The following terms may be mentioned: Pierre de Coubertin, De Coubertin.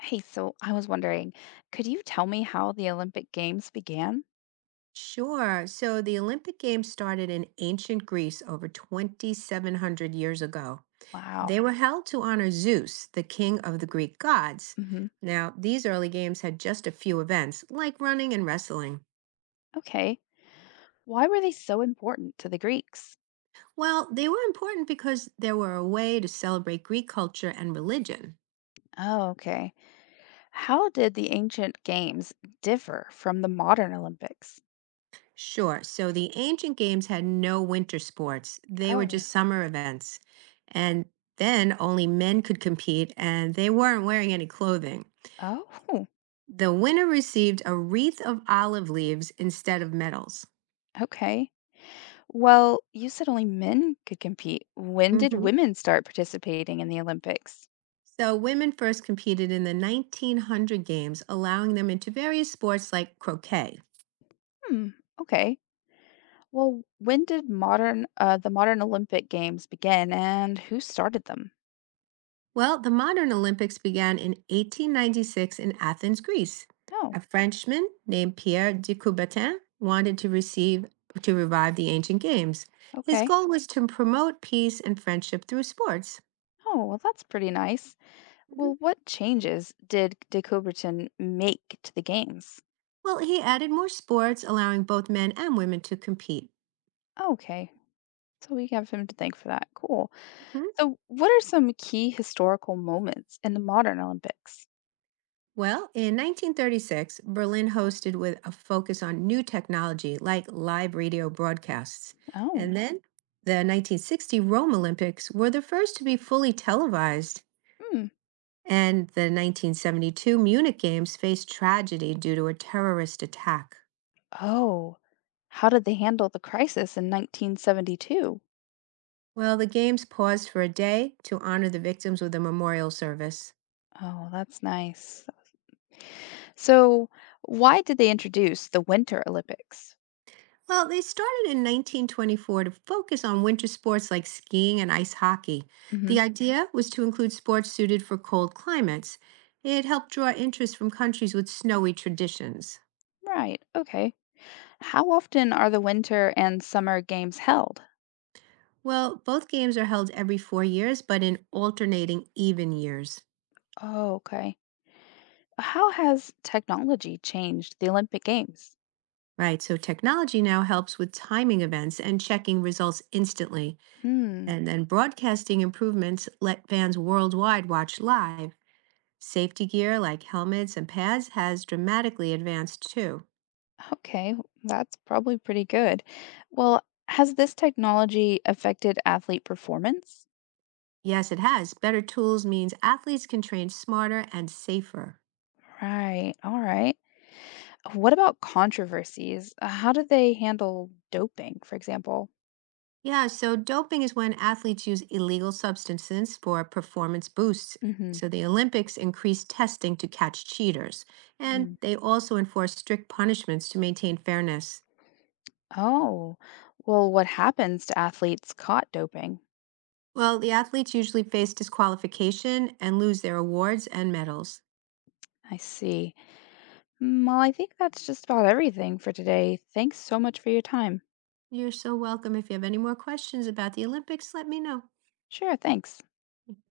Hey, so I was wondering, could you tell me how the Olympic Games began? Sure. So the Olympic Games started in ancient Greece over 2,700 years ago. They Wow. were held to honor Zeus, the king of the Greek gods. Hmm. Now, these early games had just a few events, like running and wrestling. Okay. Why were they so important to the Greeks? Well, they were important because they were a way to celebrate Greek culture and religion. Oh, okay. How did the ancient games differ from the modern Olympics? Sure. So the ancient games had no winter sports, they were Oh, just summer events. And then only men could compete, and they weren't wearing any clothing. oh, The winner received a wreath of olive leaves instead of medals. okay. Well, you said only men could compete. When did Mhm. women start participating in the Olympics? So, women first competed in the 1900 games, allowing them into various sports like croquet. Hmm, okay. Well, when did modern the modern Olympic Games begin and who started them? Well, the modern Olympics began in 1896 in Athens, Greece. Oh, A Frenchman named Pierre de Coubertin wanted to receive to revive the ancient games. His okay. goal was to promote peace and friendship through sports. Oh, well, that's pretty nice. Mhm. Well, what changes did De Coubertin make to the games? Well, he added more sports, allowing both men and women to compete. Okay, so we have him to thank for that. Cool. So, what are some key historical moments in the modern Olympics? Well, in 1936, Berlin hosted with a focus on new technology like live radio broadcasts. And Oh, oh, then the 1960 Rome Olympics were the first to be fully televised. hmm. And the 1972 Munich Games faced tragedy due to a terrorist attack. Oh, how did they handle the crisis in 1972? Well, the Games paused for a day to honor the victims with a memorial service. Oh, that's nice. So, why did they introduce the Winter Olympics? Well, they started in 1924 to focus on winter sports like skiing and ice hockey. Hmm. The idea was to include sports suited for cold climates. It helped draw interest from countries with snowy traditions. Right, okay. How often are the Winter and Summer Games held? Well, both games are held every 4 years, but in alternating even years. Oh, okay. How has technology changed the Olympic Games? Right, so technology now helps with timing events and checking results instantly. Hmm. And then broadcasting improvements let fans worldwide watch live. Safety gear like helmets and pads has dramatically advanced too. Okay. That's probably pretty good. Well, has this technology affected athlete performance? Yes, it has. Better tools means athletes can train smarter and safer. Right. All right. What about controversies? How do they handle doping, for example? Yeah, so doping is when athletes use illegal substances for performance boosts. Mm-hmm. So the Olympics increase testing to catch cheaters, and Mm. they also enforce strict punishments to maintain fairness. Oh, well, what happens to athletes caught doping? Well, the athletes usually face disqualification and lose their awards and medals. I see. Mm, well, I think that's just about everything for today. Thanks so much for your time. You're so welcome. If you have any more questions about the Olympics, let me know. Sure, thanks.